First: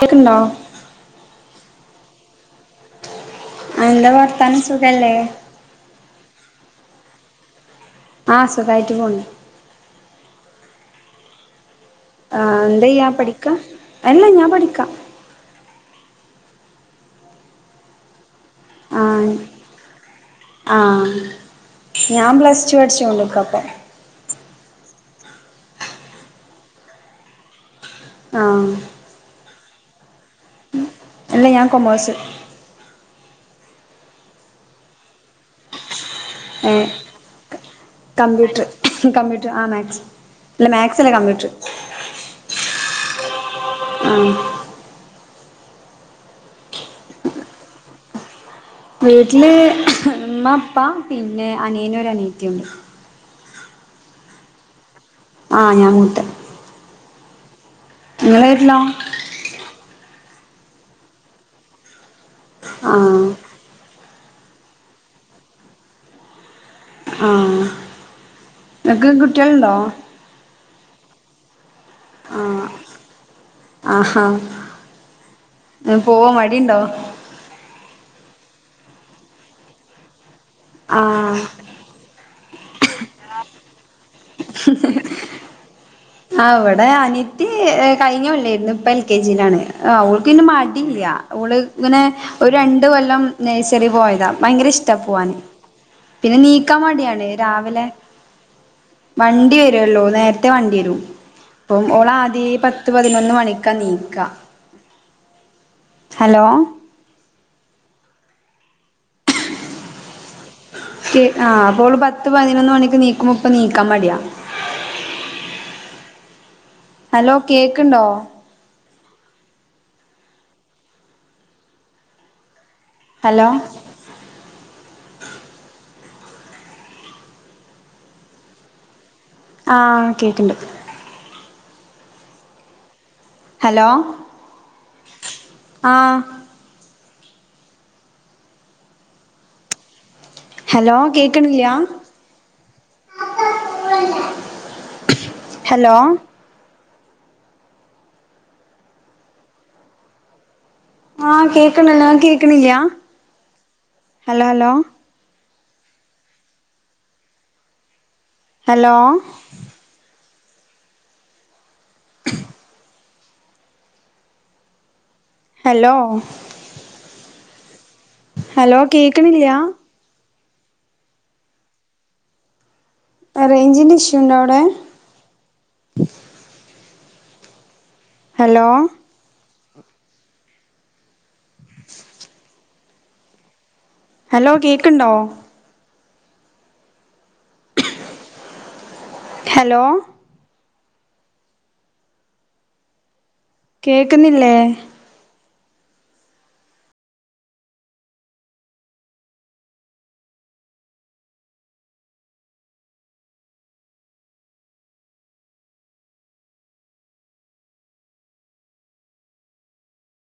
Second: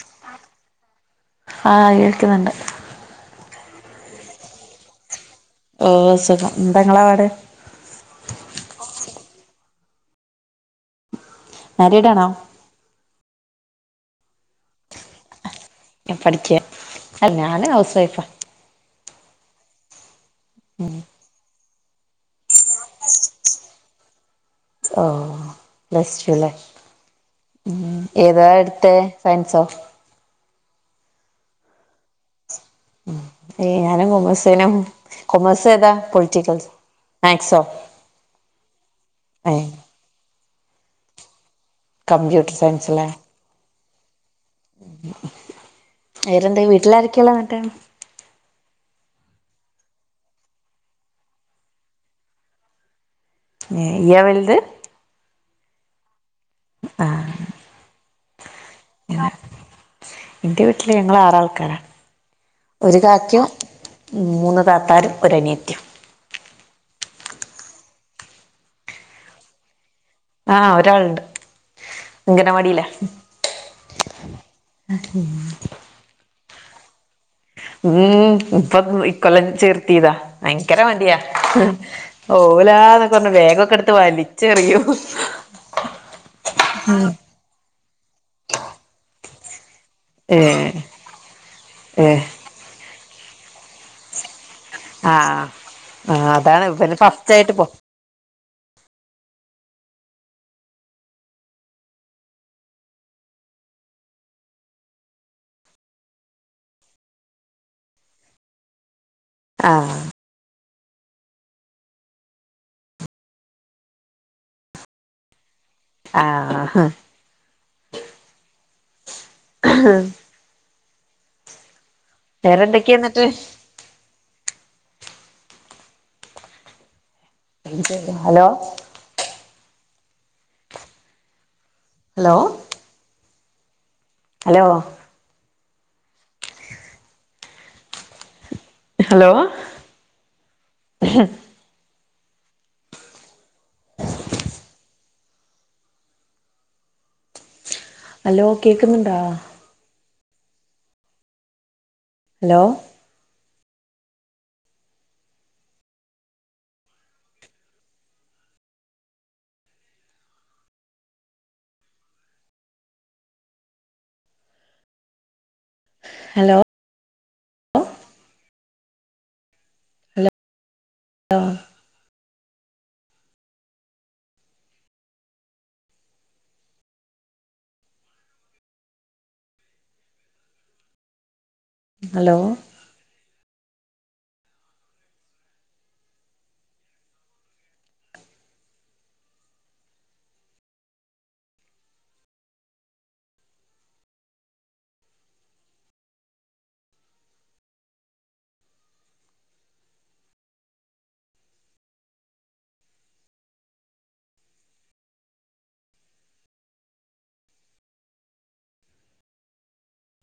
കേക്കണ്ടോ? ആ കേക്ക്ന്ന്ണ്ട്. എന്താ വർത്താനം സുഖല്ലേ? ഓ സുഖം. എന്താങ്ങളെ പാട്? ആഹ് സുഖായിട്ട് പോണ് മാരീഡ് ആണോ ആഹ് എന്തയ്യാ പഠിക്കാ? അല്ല ഞാൻ പഠിക്കാ. എ പഠിക്കാ. അ ഞാന് ഹൗസ് വൈഫാ. ആഹ് ആഹ് ഞാൻ പ്ലസ് ടു പഠിച്ചോണ്ട്ക്കാപ്പൊ. ഓഹ് പ്ലസ് ടു ല്ലേ? ഉം. ഏതാ ആഹ് എട്ത്തേ? സയൻ ച്ചാ. അല്ല ഞാൻ കൊമേഴ്സ് ഉം ഏഹ് ഞാനും കൊമേഴ്സേനും. കൊമേഴ്സേതാ? കൊമ് ഏഹ് കമ്പ്യൂട്ടർ കമ്പ്യൂട്ടർ ഏ ആ മാക്സ് ഇല്ല, മാത്സ് അല്ല, കമ്പ്യൂട്ടർ. കമ്പ്യൂട്ടർ സയൻസല്ലേ? ആ. ഇവരെന്താ വീട്ടിലാരക്കയാള്ളെന്നിട്ട്. വീട്ടില് ഇമ്മ ഇപ്പ പിന്നെ അനിയനു ഒരു അനിയത്തിയുണ്ട്. ഏഹ് ഇയ്യാ വല്ത്? ആഹ് ഞാൻ മൂത്തെ. ആ ഇങ്ങളെ വീട്ടിലോ? ഇന്റെ വീട്ടില് ഞങ്ങൾ ആറാൾക്കാരാണ്. ഒരു ആഹ് കാക്കയും മൂന്ന്, താത്താരും, ഒരഅനിയത്യം. നിനക്ക് കുട്ട്യേള്ണ്ടോ? ആഹ് ഒരാള്ണ്ട്. ആഹ് അങ്കനവാടീലാ. ആഹാ പോവാൻ മടിയുണ്ടോ? ഉം ഇപ്പൊ ഇക്കൊല്ലം ചേർത്തീതാ. ഭയങ്കര മടിയാ ആഹ് ഓല, എന്നൊക്കെ, പററഞ്ഞു, വേഗൊക്കെ, എടുത്ത്, വലിച്ചെറിയു ആ ഇവിടെ അനിയത്തി കഴിഞ്ഞേ ഉള്ളേര്ന്നു. ഇപ്പൊ എൽ കെ ജി യിലാണ്. ആ, ഏ അവൾക്കിന്നെ, മടിയില്ല, അവള്, ഇങ്ങനെ, ഏ ഒരു രണ്ട് കൊല്ലം, നേഴ്ച്ചറി, പോയതാ ഭയങ്കര, ഇഷ്ടാ പോവാന്, ആഹ് ആ പിന്നെ, അതാണ് നീക്കാൻ, ഇവന് മടിയാണ്, ഫസ്റ്റ് ആയിട്ട് പോ രാവിലെ വണ്ടി, വരുല്ലോ, നേരത്തെ, വണ്ടി, വരും. അപ്പം ഓളാദ്യേ പത്ത് പതിനൊന്ന് മണിക്കാ ണീക്കാ. ഹലോ. ആഹ്. ക്ക്. ആ അപ്പോള് പത്ത് പതിനൊന്ന് മണിക്ക് എണീക്കുമ്പോ ഇപ്പണീക്കാൻ മടിയാ. ആഹ് ഹലോ കേക്ക്ണ്ടോ? ആഹ വേറെന്തൊക്കെയ, എന്നിട്ട്? ആഹ ഹലോ ആഹ് കേക്കിണ്ട്. ഹലോ. ഹലോ ഹലോ ആ ഹലോ ഹലോ കേക്ക്‌ണില്ലാ ഹലോ അലോ കേക്ക്‌ന്ന്ണ്ടാ ആ കേക്ക്‌ണ്ടല്ലോ ഹലോ ങ്ങക്കേക്ണില്ലാ hello hello hello hello hello hello കേക്ക്‌ണില്ലാ [unintelligible] റെയ്ഞ്ചിന്റെ ഇഷ്യുണ്ടവ്ടെ ഹലോ ഹലോ ഹലോ കേക്ക്‌ണ്ടോ ഹലോ കേക്ക്‌ന്നില്ലേ